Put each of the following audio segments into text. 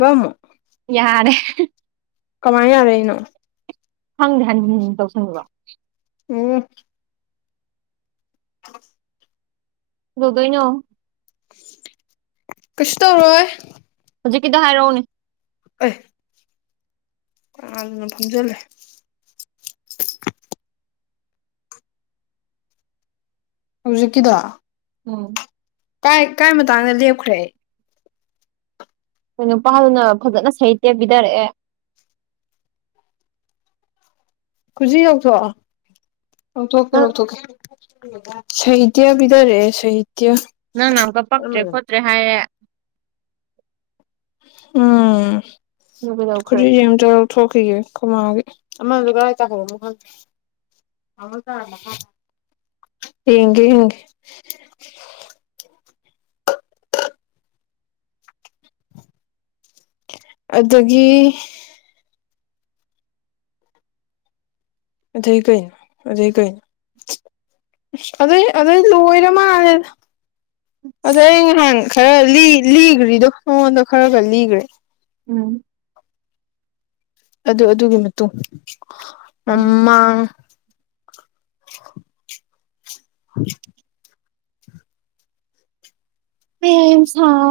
ꯋꯥꯃ ꯌꯥꯔꯦ ꯀꯃꯥꯏꯅ ꯌꯥꯔꯦ ꯑꯩꯅꯣ ꯍꯪꯅꯤ ꯍꯪ ꯇꯧꯁꯟꯅꯤꯡꯕ ꯑꯣ ꯍꯂ ꯑꯗꯨꯗꯅꯣ ꯀꯁ ꯇꯧꯔꯣꯦ ꯍꯧꯖꯤꯛꯀꯤꯗ ꯍꯥꯏꯔꯛꯎꯅꯦ ꯑ ꯑꯅ ꯊꯝꯖꯂꯦ ꯍꯧꯖꯤꯛꯀꯤꯗꯣ ꯎꯝ ꯀꯥꯏ ꯀꯥꯏ ꯃꯇꯥꯡꯗ ꯂꯦꯞꯈ꯭ꯔꯦ ꯀ ꯅꯨꯄꯥꯗꯨꯅ ꯐꯖꯅ ꯁꯍꯤ ꯇꯦꯕꯤꯊꯔꯛꯑꯦ ꯈꯨꯖꯤ ꯂꯧꯊꯣꯛꯑꯣ ꯂꯧꯊꯣꯛꯀꯦ ꯅꯪ ꯂꯧꯊꯣꯛꯀꯦ ꯁꯍꯤꯗꯕꯤꯗꯔꯦ ꯁꯍꯤꯗ ꯅꯪꯅ ꯑꯃꯨꯛꯀ ꯄꯛꯇ꯭ꯔꯦ ꯈꯣꯠꯇ꯭ꯔꯦ ꯍꯥꯏꯔꯦ ꯎꯝ ꯑꯗꯨ ꯀꯩꯗꯧꯈ꯭ꯔꯦ ꯈꯨꯖꯤ ꯌꯦ ꯑꯃꯇ ꯂꯧ ꯊꯣꯛꯈꯤꯒꯦ ꯈꯨꯃꯒꯤ ꯑꯃꯥꯖꯒꯔ ꯑꯇꯥ ꯍꯕ ꯌꯦꯒꯦ ꯍꯦ [unintelligible] ꯑꯗꯨꯗꯒꯤ ꯑꯗꯩ ꯀꯩꯅꯅ ꯑꯗꯩ ꯀꯩꯅꯅ ꯑꯗ ꯑꯗ ꯂꯣꯏꯔ ꯃꯥꯅꯦ ꯑꯗ ꯑꯩ ꯅꯍꯥꯟ ꯈꯔ ꯂꯤꯈ꯭ꯔꯤꯗꯣ ꯃꯉꯣꯟꯗꯣ ꯈꯔ ꯈꯔ ꯂꯤꯈ꯭ꯔꯦ ꯎꯝ ꯑꯗꯨ ꯑꯗꯨꯒꯤ ꯃꯇꯨꯡ ꯎꯝ ꯃꯃ ꯍ ꯑꯦꯦꯝꯁ ꯍꯥ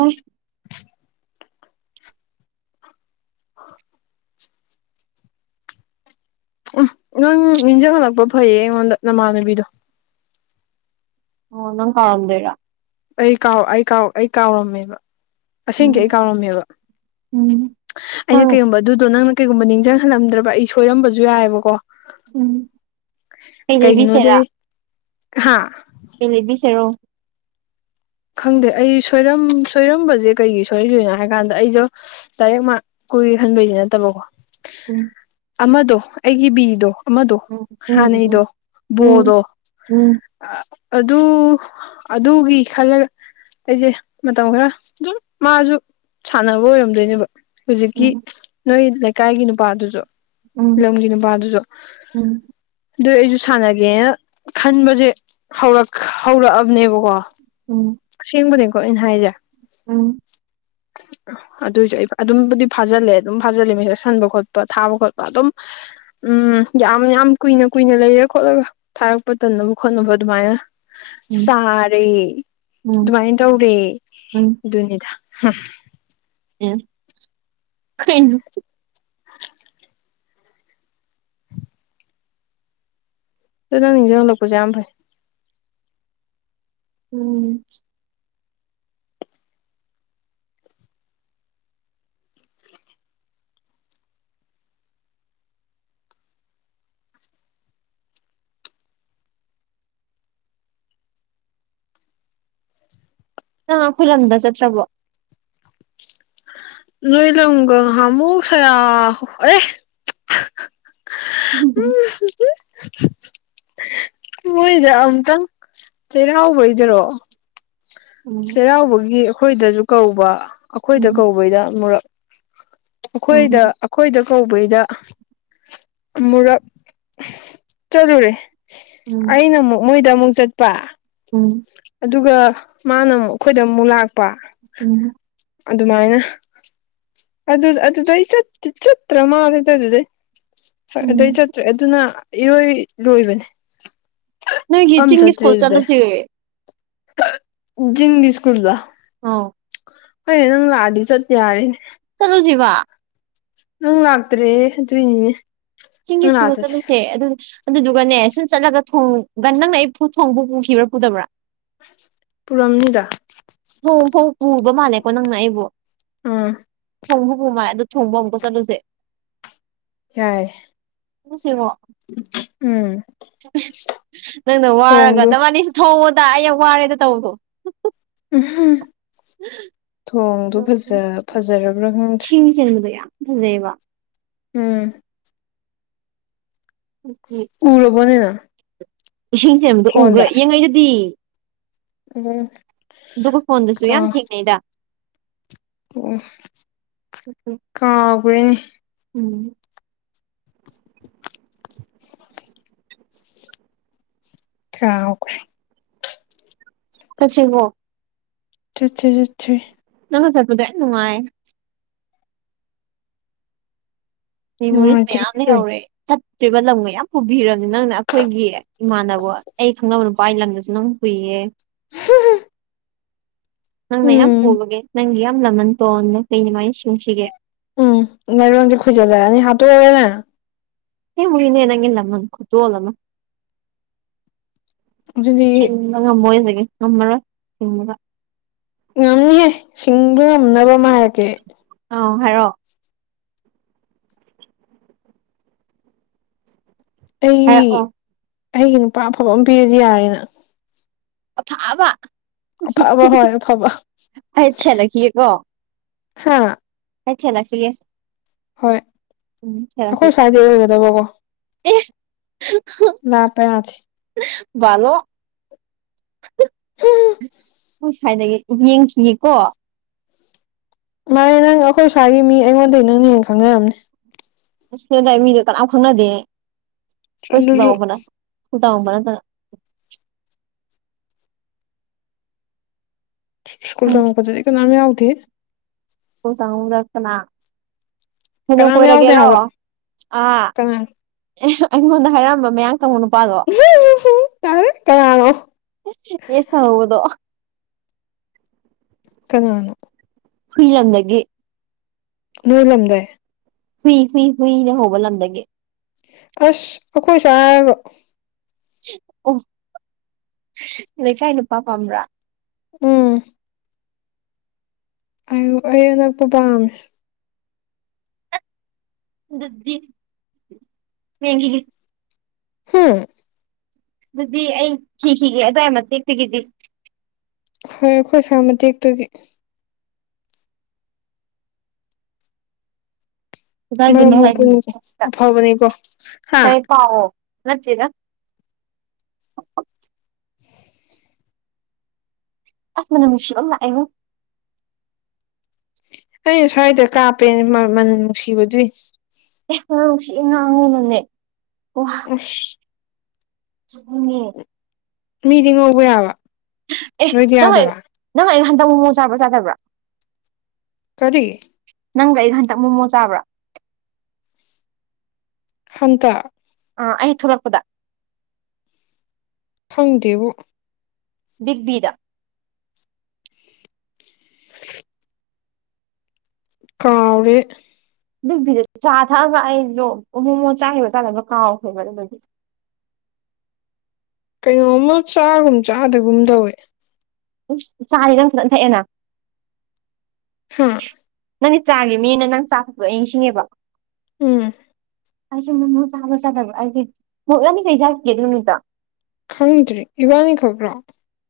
ꯎꯝ ꯅꯪ ꯅꯤꯡꯖꯍꯜꯂꯛꯄ ꯐꯩꯌꯦ ꯑꯩꯉꯣꯟꯗ ꯅꯃꯥꯟꯅꯕꯤꯗꯣ ꯑꯣ ꯅꯪ ꯀꯥꯥꯎꯝꯗꯦꯔ ꯑꯩ ꯀꯥꯎ ꯑꯩ ꯀꯥꯎ ꯑꯩ ꯀꯥꯎꯔꯝꯃꯦꯕ ꯎꯝ ꯑꯁꯦꯡꯒꯤ ꯑꯩ ꯀꯥꯎꯔꯝꯃꯦꯕ ꯎꯝ ꯑꯩꯅ ꯅꯪ ꯀꯩꯒꯨꯝꯕ ꯑꯗꯨꯗꯣ ꯅꯪꯅ ꯀꯩꯒꯨꯝꯕ ꯅꯤꯡꯁꯤꯡꯍꯜꯂꯝꯗ꯭ꯔꯕ ꯑꯩ ꯁꯣꯏꯔꯝꯕꯁꯨ ꯌꯥꯏꯑꯕꯀꯣ ꯎꯝ ꯀꯩ ꯂꯩꯕꯤꯁꯦꯔꯥ ꯍꯥꯥ ꯄ ꯂꯩꯕꯤꯁꯦꯔꯣ ꯈꯪꯗꯦ ꯑꯩ ꯁꯣꯏꯔ ꯁꯣꯏꯔꯝꯕꯁꯦ ꯀꯩꯒꯤ ꯁꯣꯏꯔꯤꯗꯣꯏꯅꯣ ꯍꯥꯏ ꯀꯥꯟꯗ ꯑꯩꯁꯨ ꯂꯥꯏꯏꯔꯤꯦꯛ ꯀꯨꯏꯍꯟꯕꯩꯗꯤ ꯅꯠꯇꯕꯀꯣ ꯎꯝ ꯑꯃꯗꯣ ꯑꯩꯒꯤ ꯕꯤꯗꯣ ꯑꯃꯗꯣ ꯎꯝ ꯎꯝ ꯍꯅꯩꯗꯣ ꯎꯝ ꯎꯝ ꯕꯣꯗꯣ ꯎꯝ ꯑ ꯑꯗꯨ ꯑꯗꯨꯒꯤ ꯈꯜꯂꯒ ꯑꯩꯁꯦ ꯃꯇꯝ ꯈꯔ ꯑꯗꯨꯝ ꯃꯥꯁꯨ ꯁꯥꯟꯅꯕ ꯑꯣꯏꯔꯝꯗꯣꯏꯅꯦꯕ ꯍꯧꯖꯤꯛꯀꯤ ꯎꯝ ꯅꯣꯏ ꯂꯩꯀꯥꯏꯒꯤ ꯅꯨꯄꯥꯗꯨꯁꯨ ꯎꯝ ꯂꯝꯒꯤ ꯅꯨꯄꯥꯗꯨꯁꯨ ꯎꯝ ꯎꯝ ꯑꯗꯨ ꯑꯩꯁꯨ ꯁꯥꯟꯅꯒꯦꯅ ꯈꯟꯕꯁꯦ ꯍꯧꯛ ꯍꯧꯔꯛꯑꯕꯅꯦꯕꯀꯣ ꯑꯁꯦꯡꯕꯅꯦꯀꯣ ꯑꯩꯅ ꯍꯥꯏꯖꯦ ꯎꯝ ꯑꯗꯨꯏꯁꯨ ꯑꯩ ꯑꯗꯨꯝꯕꯨꯗꯤ ꯐꯥꯖꯤꯜꯂꯦ ꯑꯗꯨꯝ ꯐꯥꯖꯤꯜꯂꯦ ꯃꯁꯛ ꯁꯟꯕ ꯈꯣꯠꯄ ꯊꯥꯕ ꯈꯣꯠꯄ ꯑꯗꯨꯝ ꯎꯝ ꯎꯝ ꯌꯥꯝ ꯌꯥꯝ ꯀꯨꯏꯅ ꯀꯨꯏꯅ ꯂꯩꯔ ꯈꯣꯠꯂꯒ ꯊꯥꯔꯛꯄ ꯇꯟꯅꯕ ꯈꯣꯠꯅꯕ ꯑꯗꯨꯃꯥꯏꯅ ꯆꯥꯔꯦ ꯎꯝ ꯎꯝ ꯑꯗꯨꯃꯥꯏꯅ ꯇꯧꯔꯦ ꯎꯝ ꯑꯗꯨꯅꯤꯗ ꯍꯥꯐ ꯀꯩꯅꯅ ꯑꯗꯨ ꯅꯪ ꯅꯤꯡꯖ ꯂꯧꯛꯄꯖꯥꯩ ꯎꯝ ꯑ ꯈꯨꯣꯏꯔꯂꯝꯗ ꯆꯠꯇ꯭ꯔꯕꯣ ꯂꯣꯏ ꯂꯒꯍꯃꯨ ꯁ ꯑꯦ ꯎꯝꯝ [inaudible] ꯃꯣꯏꯗ ꯑꯃꯝꯛꯇꯪ ꯆꯩꯔꯥꯎꯕ ꯑꯣꯏꯗꯔꯣ ꯆꯩꯔꯥꯎꯕꯒꯤ ꯑꯩꯈꯣꯏꯗꯁꯨ ꯀꯧꯕ ꯑꯩꯈꯣꯏꯗ ꯀꯧꯕꯩꯗ ꯃꯨꯔꯛ ꯑꯩꯈꯣꯏꯗ ꯑꯩꯈꯣꯏꯗ ꯀꯧꯕꯩꯗ ꯃꯨꯔꯛ ꯆꯠꯂꯨꯔꯦ ꯑꯩꯅ ꯑꯃꯨꯛ ꯃꯣꯏꯗ ꯑꯃꯨꯛ ꯆꯠꯄ ꯑꯗꯨꯒ ꯃꯥꯅ ꯑꯃꯨꯛ ꯑꯩꯈꯣꯏꯗ ꯑꯃꯨꯛ ꯂꯥꯛꯄ ꯎꯝ ꯑꯗꯨꯃꯥꯏꯅ ꯑꯗꯨ ꯑꯗꯨꯗ ꯑꯩ ꯆ ꯆꯠꯇ꯭ꯔ ꯃꯥꯜꯂꯦꯗ ꯑꯗꯨꯗꯤꯩ ꯐꯦ ꯑꯗꯨꯗꯩ ꯆꯠꯇ꯭ꯔꯦ ꯑꯗꯨꯅ ꯏꯔꯣꯏ ꯂꯣꯏꯕꯅꯦ ꯅ ꯌꯆꯤꯡꯒꯤ ꯁꯀꯨꯜ ꯆꯂꯨꯁꯤ ꯤꯟꯒꯤ ꯁ꯭ꯀꯨꯜꯗ ꯑ ꯍꯣꯏꯌꯦ ꯅꯪ ꯂꯥꯛꯑꯗꯤ ꯆꯠꯇꯦ ꯌꯥꯔꯦꯅꯦ ꯆꯂꯨꯁꯤ ꯋꯥ ꯅꯪ ꯂꯥꯛꯇꯔꯦ ꯇ ꯆꯤꯡꯒꯤ ꯁꯀꯨꯜ ꯆꯠꯂꯨꯁꯦ ꯑꯗꯨ ꯑꯗꯨꯗꯨꯒꯅꯦ ꯁꯨꯝ ꯆꯠꯂꯒ ꯊꯣꯡ ꯒꯟ ꯅꯪꯅ ꯑꯩ ꯊꯣꯡꯕ ꯄꯨꯈꯤꯕ꯭ꯔꯥ ꯄꯨꯗꯕ꯭ꯔꯥ ꯄꯨꯔꯝꯂꯤꯗ ꯣꯡ ꯐꯧ ꯄꯨꯕ ꯃꯥꯜꯂꯦꯀꯣ ꯅꯪꯅ ꯑꯩꯕꯨ ꯑꯥ ꯐꯣꯡ ꯐ ꯄꯨ ꯃꯥꯜꯂꯦ ꯑꯗꯨ ꯊꯣꯡꯕꯝꯕ ꯆꯠꯂꯨꯁꯦ ꯌꯥꯏ ꯄꯨꯁꯤꯣ ꯎꯝ ꯅꯪꯅ ꯋꯥꯔꯒ ꯊꯣꯡꯗꯣ ꯇꯕꯥꯅꯤꯁꯨ ꯊꯧꯕꯗ ꯑꯩ ꯋꯥꯔꯦꯗ ꯇꯧꯕꯗꯣ ꯊꯣꯡꯗꯨꯣ ꯑꯗꯣ, ꯎꯝ, ꯐꯖ ꯐꯖꯔꯕ꯭ꯔꯥ ꯈꯪꯗ꯭ꯔꯦ ꯑꯗꯨꯗꯕ ꯎꯝ ꯎ ꯎꯔꯕꯣꯅꯦ ꯅꯪ ꯏꯁꯤꯡꯁꯦ ꯑꯃꯝꯇ ꯎꯈ꯭ꯔꯥ ꯐꯣꯟꯗ ꯌꯦꯡꯉꯩꯗꯨꯗꯤ ꯎꯝ ꯑꯗꯨꯒ ꯐꯣꯟꯗꯨꯁꯨ ꯌꯥꯝ ꯊꯦꯡꯅꯩꯗ ꯑꯣ ꯀꯥꯎꯈꯣꯏꯅꯤ ꯎꯝ ꯑ ꯁꯆꯤꯡ ꯑꯣꯣ ꯠꯠ ꯆ ꯇꯗꯥꯏ ꯅꯅꯨꯡꯉꯥꯏ ꯅꯨꯡꯉꯥꯏꯇ꯭ꯔꯗꯤ ꯃꯦꯃꯣꯔꯤꯁꯅꯦꯌꯥꯝꯅꯦ ꯀꯩꯅꯣ ꯍꯧꯧꯔꯦꯠ ꯠꯇ꯭ꯔꯤꯕ ꯂꯝꯒ ꯌꯥꯝ ꯄꯨꯕꯤꯔꯕꯅꯤ ꯅꯪꯅ ꯑꯩꯈꯣꯏꯒꯤ ꯏꯃꯥꯟꯅꯕ ꯑꯩ ꯈꯪꯅꯕ ꯅꯨꯄꯥꯒꯤ ꯂꯝꯗꯁꯨ ꯅꯪ ꯀꯨꯏꯌꯦ ꯅꯪꯅ ꯌꯥꯝ ꯎꯝ ꯄꯨꯕꯒꯦ ꯅꯪꯒꯤ ꯌꯥꯝ ꯂꯃꯟ ꯇꯣꯟꯅ ꯀꯩꯅꯃꯥꯏꯅ ꯁꯤꯡꯁꯤꯒꯦ ꯎꯝ ꯉꯔꯃꯦ ꯈꯨꯖꯦꯗ ꯍꯥꯇ ꯑꯣꯏꯔꯦꯅ ꯍꯦ ꯃꯣꯏꯅ ꯌꯦꯅꯒ ꯂꯝꯃꯟ ꯈꯇꯨ ꯂꯃ ꯑꯗꯨꯗꯤ ꯁꯤꯡꯕ ꯉꯃꯣꯏ ꯍꯧꯖꯒꯦ ꯉꯝꯃꯔꯣꯏ ꯁꯤꯡꯕꯒ ꯉꯝꯅꯤꯍꯦ ꯁꯤꯡꯕ ꯉꯝꯅꯕ ꯑꯃ ꯍꯥꯏꯔꯛꯒꯦ ꯑꯥꯎ ꯍꯥꯏꯔꯣꯑꯣ ꯑꯩ ꯍꯥꯏꯔꯛꯑꯣ ꯑꯩꯒꯤ ꯅꯨꯄꯥ ꯑꯐꯕ ꯑꯃ ꯄꯤꯔꯗꯤ ꯌꯥꯔꯦꯅ ꯑꯐꯕ ꯑꯐꯕ ꯍꯣꯏ ꯑꯐꯕ ꯑꯩ ꯁꯦꯟꯅꯈꯤꯑꯀꯣ ꯍꯥ ꯍꯆꯂ ꯁꯤꯒꯦ ꯍꯣꯏ ꯑꯩꯈꯣꯏ ꯁ꯭ꯋꯥꯏꯗ ꯑꯣꯏꯒꯗꯕꯀꯣ ꯂꯥꯞꯄ ꯌꯥꯗꯦ ꯂꯣ ꯑꯩ ꯁꯥꯏꯅ ꯌꯦꯡꯈꯤꯌꯦꯀꯣ ꯃꯥꯅꯦ ꯅꯪ ꯑꯩꯈꯣꯏ ꯁ꯭ꯋꯥꯏꯒꯤ ꯃꯤ ꯑꯩꯉꯣꯟꯗꯒꯤ ꯅꯪꯅ ꯍ ꯈꯪꯅꯔꯝꯅꯤ ꯃꯤ ꯂꯈꯪꯅꯗꯤ ꯆꯗꯁꯨ ꯎꯗꯕꯅ ꯁ꯭ꯀꯨꯜ ꯇꯝ ꯄꯊ ꯀꯣ ꯅ ꯑꯊꯤ ꯈꯨ ꯀꯥꯡꯨꯗꯛꯇꯅꯥ ꯀꯩꯅꯣ ꯀꯅꯥꯝ ꯌꯥꯎꯗꯦ ꯀꯣꯏꯔꯒꯦꯔꯣ ꯍꯥꯏꯕ ꯑ ꯀꯅꯥ ꯑꯩꯉꯣꯟꯗ ꯍꯥꯏꯔꯝꯕ ꯃꯌꯥꯝ ꯃꯅ ꯄꯥꯒ ꯇꯥꯔꯦ ꯀꯅꯥꯅꯣ ꯌꯦꯁꯗꯣ ꯀꯔꯤ ꯋꯥꯅ ꯐꯂꯗꯒ ꯃꯂꯝꯝꯗꯏ ꯐꯨꯏ ꯍꯨꯏ ꯍꯨꯏꯅ ꯍꯧꯕꯂꯝꯗꯒꯦ ꯑꯁ ꯑꯈꯨꯁꯥꯒ ꯎ ꯂꯩ ꯀꯥꯏ ꯅꯨꯄꯥ ꯄ ꯑꯃꯥ ꯎꯝ ꯑꯨ ꯑꯩꯌ ꯑꯅꯛꯄ ꯄꯥꯝꯃꯦ ꯑꯗꯨꯗꯤ ꯄꯒꯤ ꯍꯝ ꯑꯗꯨꯗꯤ ꯑꯩ ꯁꯤꯤꯈꯤꯒꯦ ꯑꯗꯨꯋꯥꯏ ꯃꯇꯦꯛꯇꯒꯤꯗꯤ ꯍꯣꯏ ꯑꯩꯈꯣꯏ ꯁꯥꯥꯃꯦꯛꯇꯒꯤ ꯃꯔꯝ ꯀꯗꯥꯥꯏꯗꯣꯏꯅꯣ ꯍꯥꯏ ꯃꯣꯛꯄꯅꯤꯀꯣ ꯑꯐꯕꯅꯤꯀꯣ ꯍꯥ ꯇꯥꯏ ꯄꯥꯎꯑꯣ ꯅꯠꯇꯦꯔ ꯎꯝ ꯑꯁꯃꯅꯁꯤꯥ ꯑꯌ ꯑꯩꯅ ꯁ꯭ꯋꯥꯏꯗ ꯀꯥꯞꯄꯦ ꯃꯃꯜ ꯅꯨꯡꯁꯤꯕꯗꯨꯏ ꯅꯨꯡꯁꯤ ꯉꯥꯡꯉꯤꯅꯅꯦ ꯎꯁ [inaudible] ꯉꯦ ꯃꯤꯗꯤꯡ ꯎꯧꯕ ꯌꯥꯕ ꯑꯦ ꯅꯣꯏꯗꯤ ꯅꯪ ꯌꯥꯗꯕ ꯅꯪ ꯍꯟꯗꯛ ꯃꯑꯣꯡ ꯆꯥꯕ꯭ꯔꯥ ꯆꯥꯗꯕ꯭ꯔꯥ ꯀꯔꯤ ꯅꯪꯒ ꯑꯩ ꯍꯟꯇꯛ ꯃꯣꯃꯣ ꯆꯥꯕ꯭ꯔꯥ ꯍꯪꯀ ꯑꯥ ꯑꯩ ꯊꯣꯛꯂꯛꯄꯗ ꯈꯪꯗꯦꯕꯨ ꯕꯤꯛꯕꯤꯗꯥ ꯀꯔ ꯑꯗꯨꯚꯤꯗ ꯆꯥ ꯊꯛꯑꯕ꯭ꯔ ꯑꯩꯗꯣ ꯃꯣꯃꯣ ꯆꯥꯈꯤꯕ ꯆꯥꯗꯕ꯭ꯔ ꯀꯥꯎꯈ꯭ꯔꯦꯕ ꯑꯗꯨ ꯑꯗꯨꯗꯤ [inaudible] ꯀꯩꯅꯣꯝꯃ ꯆꯥꯒꯨꯝ ꯆꯥꯗꯒꯨꯝ ꯇꯧꯋꯦ ꯆꯥꯔꯤ ꯅꯪ ꯈꯇ ꯊꯛꯑꯦꯅ ꯍꯥꯥ ꯅꯪꯒꯤ ꯆꯥꯒꯤ ꯃꯤꯅ ꯅꯪ ꯆꯥꯛꯄꯄ ꯑꯩ ꯅꯤꯡꯁꯤꯡꯉꯦꯕ ꯎꯝ ꯑꯩꯁꯨ ꯃ ꯆꯥꯕ ꯆꯥ ꯑꯩ ꯌꯥꯅꯤ ꯀꯩ ꯆꯠꯈꯤꯒꯦꯗ ꯅꯨꯃꯤꯠꯇ ꯈꯪꯗ꯭ꯔꯤ ꯏꯕꯥꯅꯤ ꯈꯕ꯭ꯔꯣ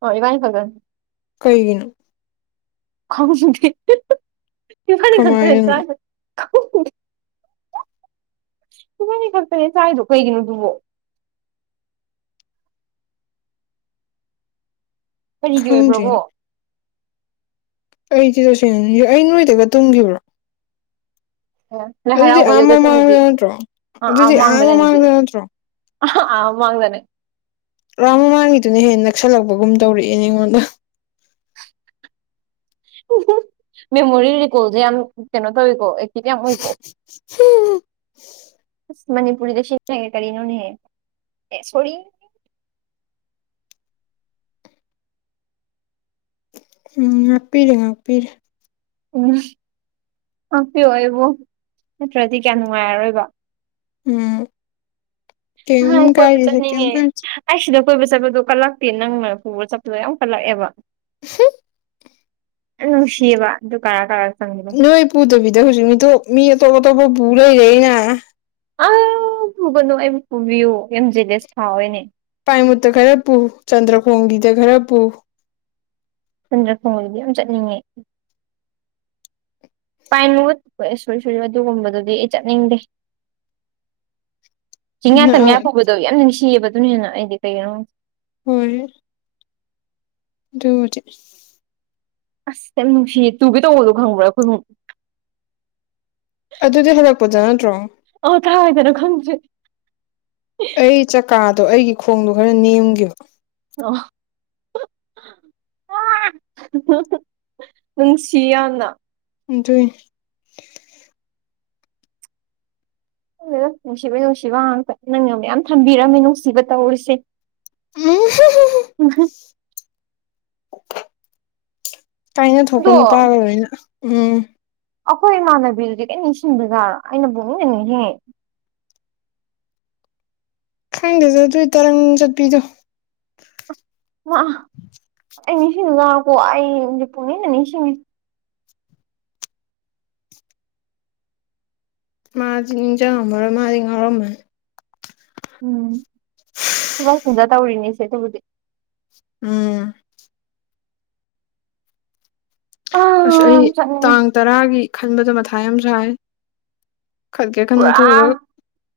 ꯍꯣꯏ ꯏꯃꯅꯤ ꯐꯖꯅ ꯀꯩꯒꯤꯅꯨ ꯈ ꯐꯅꯤ ꯈꯗ [inaudible] ꯀꯃꯥꯏꯅꯅꯣ ꯏꯃꯥꯏꯅꯤ ꯈꯛꯇꯅꯦ ꯆꯥꯏꯗꯣ ꯀꯩꯒꯤꯅꯣꯗꯨꯕꯣ ꯀꯔꯤꯒꯤ ꯑꯣꯏꯕ꯭ꯔꯕꯣ ꯈꯪꯗ꯭ꯔꯤꯅꯣ ꯑꯩꯗꯤ ꯇꯁꯦꯡꯅ ꯑꯩ ꯅꯣꯏꯗꯒ ꯇꯨꯝꯈꯤꯕ꯭ꯔꯣ ꯂꯥꯏ ꯑꯗꯨꯗꯤ ꯍꯔꯥꯎꯕ ꯑꯥ ꯃꯃꯥꯡꯗ ꯌꯗꯠꯇꯃꯤꯗꯤ ꯅꯠꯇ꯭ꯔꯣ ꯑꯥ ꯑꯥ ꯑꯗꯨꯗꯤ ꯃꯥꯡꯗꯅꯦ ꯑꯗꯨꯗꯤ ꯃꯃꯥꯡꯗ ꯅꯠꯇ꯭ꯔꯣ ꯃꯥꯡꯗꯅꯦ ꯔꯥꯎ ꯃꯃꯥꯡꯒꯤꯗꯨꯅ ꯍꯦꯟꯅ ꯅꯛꯁꯜꯂꯛꯄꯒꯨꯝ ꯇꯧꯔꯛꯑꯦ ꯑꯩꯉꯣꯟꯗ [inaudible] ꯃꯦꯃꯣꯔꯤ ꯔꯤꯀꯣꯜꯁꯦ ꯌꯥꯝ ꯀꯩꯅꯣ ꯇꯧꯋꯤꯀꯣ ꯑꯦꯆꯤꯠ ꯌꯥꯝ ꯑꯣꯏꯀꯣ ꯍꯝ ꯃꯅꯤꯄꯨꯔꯤꯗ ꯀꯅꯣꯅꯦ ꯁꯣꯔꯤ [inaudible] ꯎꯝ ꯉꯥꯛꯄꯤꯔꯦ ꯉꯥꯛꯄꯤꯔꯦ ꯎꯝ ꯉꯥꯛꯄꯤꯌꯑꯣ ꯑꯩꯕꯨꯣ ꯅꯠꯇ꯭ꯔꯗꯤ ꯀꯌꯥꯝ ꯅꯨꯡꯉꯥꯏꯔꯣꯏꯕ ꯎꯝ ꯀꯩꯝ ꯑꯣꯏ ꯀꯥꯏꯗꯦꯁꯦ ꯀꯩꯝ ꯆꯉ ꯀꯥꯏꯗꯦ ꯑꯁꯗ ꯑ ꯀꯣꯏꯕ ꯆꯠꯄꯗꯣ ꯀꯜꯂꯛꯇꯦ ꯅꯪꯅ ꯄꯨꯕ ꯆꯠꯄꯗꯣ ꯌꯥꯝ ꯀꯜꯂꯛꯑꯦꯕ [inaudible] ꯌꯥꯝ ꯅꯨꯡꯁꯤꯌꯦꯕ ꯑꯗꯨ ꯀꯔꯥ ꯀꯔꯥ ꯆꯪꯕꯗꯣ ꯅꯣꯏ ꯄ ꯄꯨꯗꯕꯤꯗ ꯍꯧꯁꯤ ꯃꯤ ꯃꯤ ꯑ ꯕꯨ ꯕꯨꯂ ꯂꯩꯦꯅ ꯑ ꯄꯨꯒꯅꯨ ꯑꯩ ꯄꯨꯕꯤꯌꯨ ꯑꯦꯝ ꯖꯦꯂꯦꯁ ꯊꯥꯎꯑꯣꯅꯦ ꯄꯥꯏꯃꯨꯠꯇ ꯈꯔ ꯄꯨ ꯆꯟꯗ꯭ꯔꯈꯣꯡꯒꯤꯗ ꯈꯔ ꯄꯨ ꯁꯟꯗ꯭ꯔ ꯈꯣꯡꯕꯗꯤ ꯌꯥꯝ ꯆꯠꯅꯤꯡꯉꯦ ꯄꯥꯏꯟꯋꯨꯠ ꯍꯣꯏ ꯁꯣꯏ ꯁꯨꯔꯤ ꯑꯗꯨꯒꯨꯝꯕꯗꯨꯗꯤ ꯑꯩ ꯆꯠꯅꯤꯡꯗꯦ ꯆꯤꯡꯌꯥ ꯇꯝꯌꯥ ꯄꯨꯕꯗꯣ ꯌꯥꯝ ꯅꯨꯡꯁꯤꯌꯦꯕ ꯑꯗꯨꯅꯤꯅ ꯑꯩꯗꯤ ꯀꯩꯒꯤꯅꯣ ꯍꯣꯏ ꯑꯗꯨꯗꯤ ꯑꯁ ꯌꯥꯝ ꯅꯨꯡꯁꯤꯌꯦ ꯇꯨꯒꯦ ꯇꯧꯕꯗꯣ ꯈꯪꯕ꯭ꯔꯥ ꯈꯨꯅꯨꯡ ꯑꯗꯨꯗꯤ ꯍꯜꯂꯛꯄꯗ ꯅꯠꯇ꯭ꯔꯣ ꯑ ꯀꯥꯏꯗꯅꯣ ꯈꯪꯖꯦ ꯑꯩ ꯆꯀꯥꯗꯣ ꯑꯩꯒꯤ ꯈꯣꯡꯗꯣ ꯈꯔ ꯅꯦꯝꯈꯤꯕꯕ ꯑ ꯑꯗꯨꯪ ꯆꯌꯥꯅ ꯑꯗꯨ ꯑꯗꯨ ꯅꯨꯡꯁꯤꯕ ꯅꯨꯡꯁꯤꯕ ꯉꯥꯛꯇ ꯅꯪꯅ ꯃꯌꯥꯝ ꯊꯝꯕꯤꯔꯝꯃꯦ ꯅꯨꯡꯁꯤꯕ ꯇꯧꯔꯤꯁꯦ ꯎꯝ ꯏꯍ ꯀꯥꯏꯅ ꯊꯣꯛꯀ ꯑꯗꯣ ꯅꯨꯄꯥꯥꯣꯏ ꯑꯣꯏꯅ ꯎꯝ ꯑꯩꯈꯣꯏ ꯏꯃꯥꯟꯅꯕꯤꯗꯨꯗꯤ ꯀꯔꯤ ꯅꯤꯡꯁꯤꯡꯕꯖꯥꯔ ꯑꯩꯅ ꯄꯨꯅꯤꯡꯗꯅꯤꯍꯦ ꯈꯪꯗꯦꯁꯦ ꯇꯨ ꯇꯔꯪ ꯆꯠꯄꯤꯗꯨꯣ ꯃꯥ ꯑꯩ ꯅꯤꯡꯁꯤꯡꯗꯨꯗꯀꯣ ꯑꯩꯁꯦ ꯄꯨꯨꯡꯅꯤꯡ ꯅꯤꯡꯁꯤꯡꯉꯤ ꯃꯥꯗꯤ ꯅꯤꯡꯖꯤꯡ ꯉꯥꯃꯔꯣꯏ ꯃꯥꯗꯤ ꯉꯥꯎꯔꯝꯃꯅꯤ ꯎꯝ ꯊꯕꯛ ꯆꯤꯟꯖꯥ ꯇꯧꯔꯤꯅꯤꯁꯦ ꯑꯗꯨꯕꯨꯗꯤ ꯎꯝ ꯑ ꯑꯁ ꯑꯩ ꯆꯠꯅꯤꯡꯉꯦ ꯇꯥꯡ ꯇꯔꯥꯒꯤ ꯈꯟꯕꯗ ꯃꯊꯥꯏ ꯌꯥꯝ ꯁꯥꯏ ꯈꯠꯀꯦ ꯈꯟꯅ ꯄꯨꯔꯥ ꯊꯣꯛꯎꯔꯒ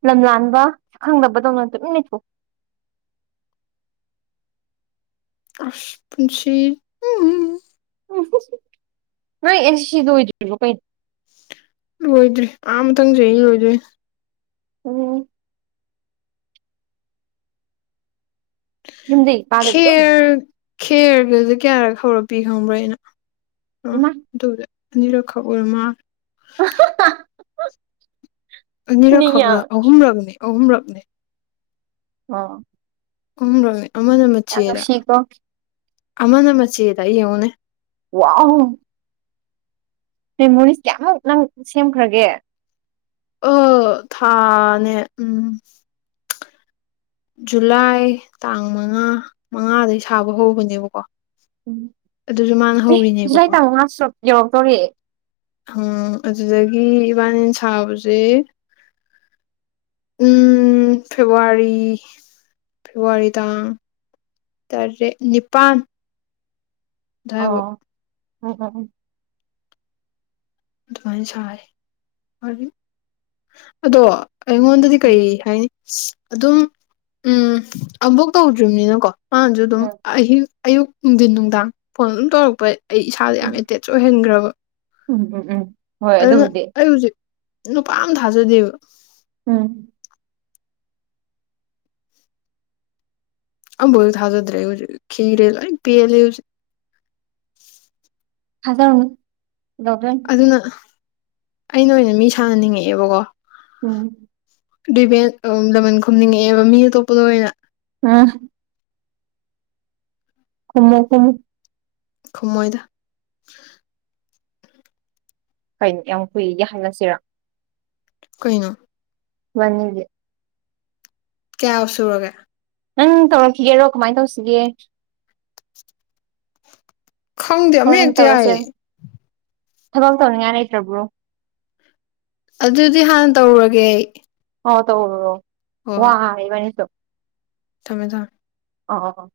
ꯂꯝ ꯂꯥꯟꯕ ꯁꯛꯈꯪꯗꯕꯗꯧꯅ ꯇꯨꯃꯤꯟ ꯂꯩꯊꯣꯛ ꯑꯣ ꯑꯁ ꯄꯨꯟꯁꯤ ꯎꯝ ꯅꯣꯏ NCC ꯂꯣꯏꯗꯔ꯭ꯦꯕꯣ ꯀꯩꯅꯣ ꯂꯣꯏꯗ꯭ꯔꯤ ꯑꯥ ꯃꯊꯪ ꯆꯍꯤ ꯂꯣꯏꯗꯨꯏꯅꯤ ꯎꯝ ꯌꯨꯝꯗꯩꯩ [unintelligible] ꯈꯦꯔ ꯈꯦꯔꯒꯁꯦ ꯀꯌꯥꯔ ꯍꯧꯔꯛꯄꯤ ꯈꯪꯕ꯭ꯔ ꯑꯩꯅ ꯑꯥ ꯏꯃꯥ ꯑꯗꯨꯗ ꯑꯅꯤꯔꯛ ꯈꯥꯛ ꯑꯣꯏꯔꯥ ꯃꯟꯂꯦ ꯑꯅꯤꯔꯛ ꯅꯤꯡ ꯈꯛꯅ ꯌꯥꯝ ꯑꯍꯨꯝꯂꯛꯅꯤ ꯑꯍꯨꯝꯂꯛꯅꯦ ꯑꯥ ꯎꯨꯝꯔꯣꯅꯦ ꯑꯃꯅ ꯃꯆꯦꯗ ꯑꯃꯅ ꯃꯆꯦꯗ ꯌꯦꯡꯉꯨꯅꯦ ꯋꯥꯎ ꯃꯦꯃꯣꯔꯤꯁ ꯀꯌꯥꯃꯨꯛ ꯅꯪ ꯁꯦꯝꯈ꯭ꯔꯒꯦ ꯑ ꯊꯅꯦ ꯎꯝ ꯖꯨꯂꯥꯏ ꯇꯥꯡ ꯃꯉꯥ ꯃꯉꯥꯗꯒꯤ ꯁꯥꯕ ꯍꯧꯕꯅꯦꯕꯀꯣ ꯑꯗꯨꯁꯨ ꯃꯥꯅ [unintelligible] ꯖꯨꯂꯥꯏ ꯍꯧꯔꯤꯅꯦꯕꯀꯣ ꯇꯥꯡ ꯃꯉꯥ ꯌꯧꯔꯛꯇꯣꯔꯦ ꯎꯝ ꯑꯗꯨꯗꯒꯤ ꯏꯕꯥꯅꯤ ꯁꯥꯕꯁꯦ ꯎꯝ ꯐꯦꯕꯨꯋꯥꯔꯤ ꯐꯦꯕꯋꯥꯔꯤ ꯇꯥꯡ ꯇꯔꯦꯠ ꯅꯤꯄꯥꯟ ꯑꯣ [unintelligible] ꯑꯗꯨꯃꯥꯏꯅ ꯁꯥꯏ ꯑꯗꯣ ꯑꯩꯉꯣꯟꯗꯗꯤ ꯎꯝ ꯀꯩ ꯍꯥꯏꯅꯤ ꯑꯗꯨꯝ ꯎꯝ ꯑꯕꯣꯛ ꯇꯧꯗ꯭ꯔꯤꯕꯅꯤꯅꯀꯣ ꯃꯥꯥꯟꯁꯨ ꯑꯗꯨꯝ ꯎꯝ ꯑꯤꯡ ꯑꯌꯨꯛ ꯅꯨꯡꯊꯤꯟ ꯅꯨꯡꯗꯥꯡ ꯐꯣꯟ ꯑꯗꯨꯝ ꯇꯧꯔꯛꯄ ꯑꯩ ꯏꯁꯥꯗ ꯎꯝ ꯎꯝ ꯌꯥꯝ ꯑꯦꯇꯦꯆ ꯑꯣꯏꯍꯟꯈ꯭ꯔꯕ ꯎꯝ ꯎꯝ ꯎꯝ ꯍꯣꯏ ꯑꯗꯨꯅ ꯑꯗꯨꯕꯨꯗꯤ ꯑꯩ ꯍꯧꯖꯤꯛ ꯅꯨꯄꯥ ꯑꯃ ꯊꯥꯖꯗꯦꯕ ꯎꯝ ꯑꯕꯨꯣꯏ ꯊꯥꯖꯗ꯭ꯔꯦ ꯍꯧꯖꯤꯛ ꯈꯤꯔꯦ ꯂꯣꯏ ꯄꯤꯜꯂꯤ ꯍꯧꯖꯤꯛ ꯊꯖꯥꯅꯤ ꯑꯗꯨꯅ ꯑꯩꯅ ꯑꯣꯏꯅ ꯃꯤ ꯁꯥꯟꯅꯅꯤꯡꯉꯛꯑꯦꯕꯀꯣ ꯎꯝ ꯔꯦꯕꯦꯟꯖ ꯂꯃꯟ ꯈꯨꯝꯝꯅꯤꯡꯉꯛꯑꯦꯕ ꯃꯤ ꯑꯇꯣꯞꯄꯗ ꯑꯣꯏꯅ ꯑꯥ ꯈꯨꯃꯣ ꯈꯨꯃꯣ ꯈꯃꯣꯏꯗ [unintelligible] ꯌꯥꯝ ꯀꯨꯏꯒꯤ [unintelligible] ꯀꯩꯅꯦ ꯃꯅꯤꯒꯤ ꯀꯌꯥ ꯁꯨꯔꯒꯦ ꯅꯪ ꯇꯧꯔꯛꯈꯤꯒꯦꯔꯣ ꯀꯃꯥꯏꯅ ꯇꯧꯁꯤꯒꯦ ꯈꯪꯗꯦ ꯑꯃꯥ ꯍꯣꯔꯦꯟ ꯍꯦꯛꯇꯥ ꯇꯧꯔꯁꯦ ꯌꯥꯏꯌꯦ ꯊꯕꯛ ꯇꯧꯅꯤꯡꯉꯥꯏ ꯂꯩꯇ꯭ꯔꯕ꯭ꯔꯣ ꯑꯗꯨꯗꯤ ꯍꯥꯟꯅ ꯇꯧꯔꯒꯦ ꯑꯩ ꯑꯥ ꯇꯧꯔꯨꯔꯣ ꯍꯣꯏ ꯍꯣꯏ ꯋꯥꯔꯦ ꯏꯕꯅꯤꯁꯨ ꯊꯝꯃꯦ ꯊꯥꯝꯃꯦ ꯑ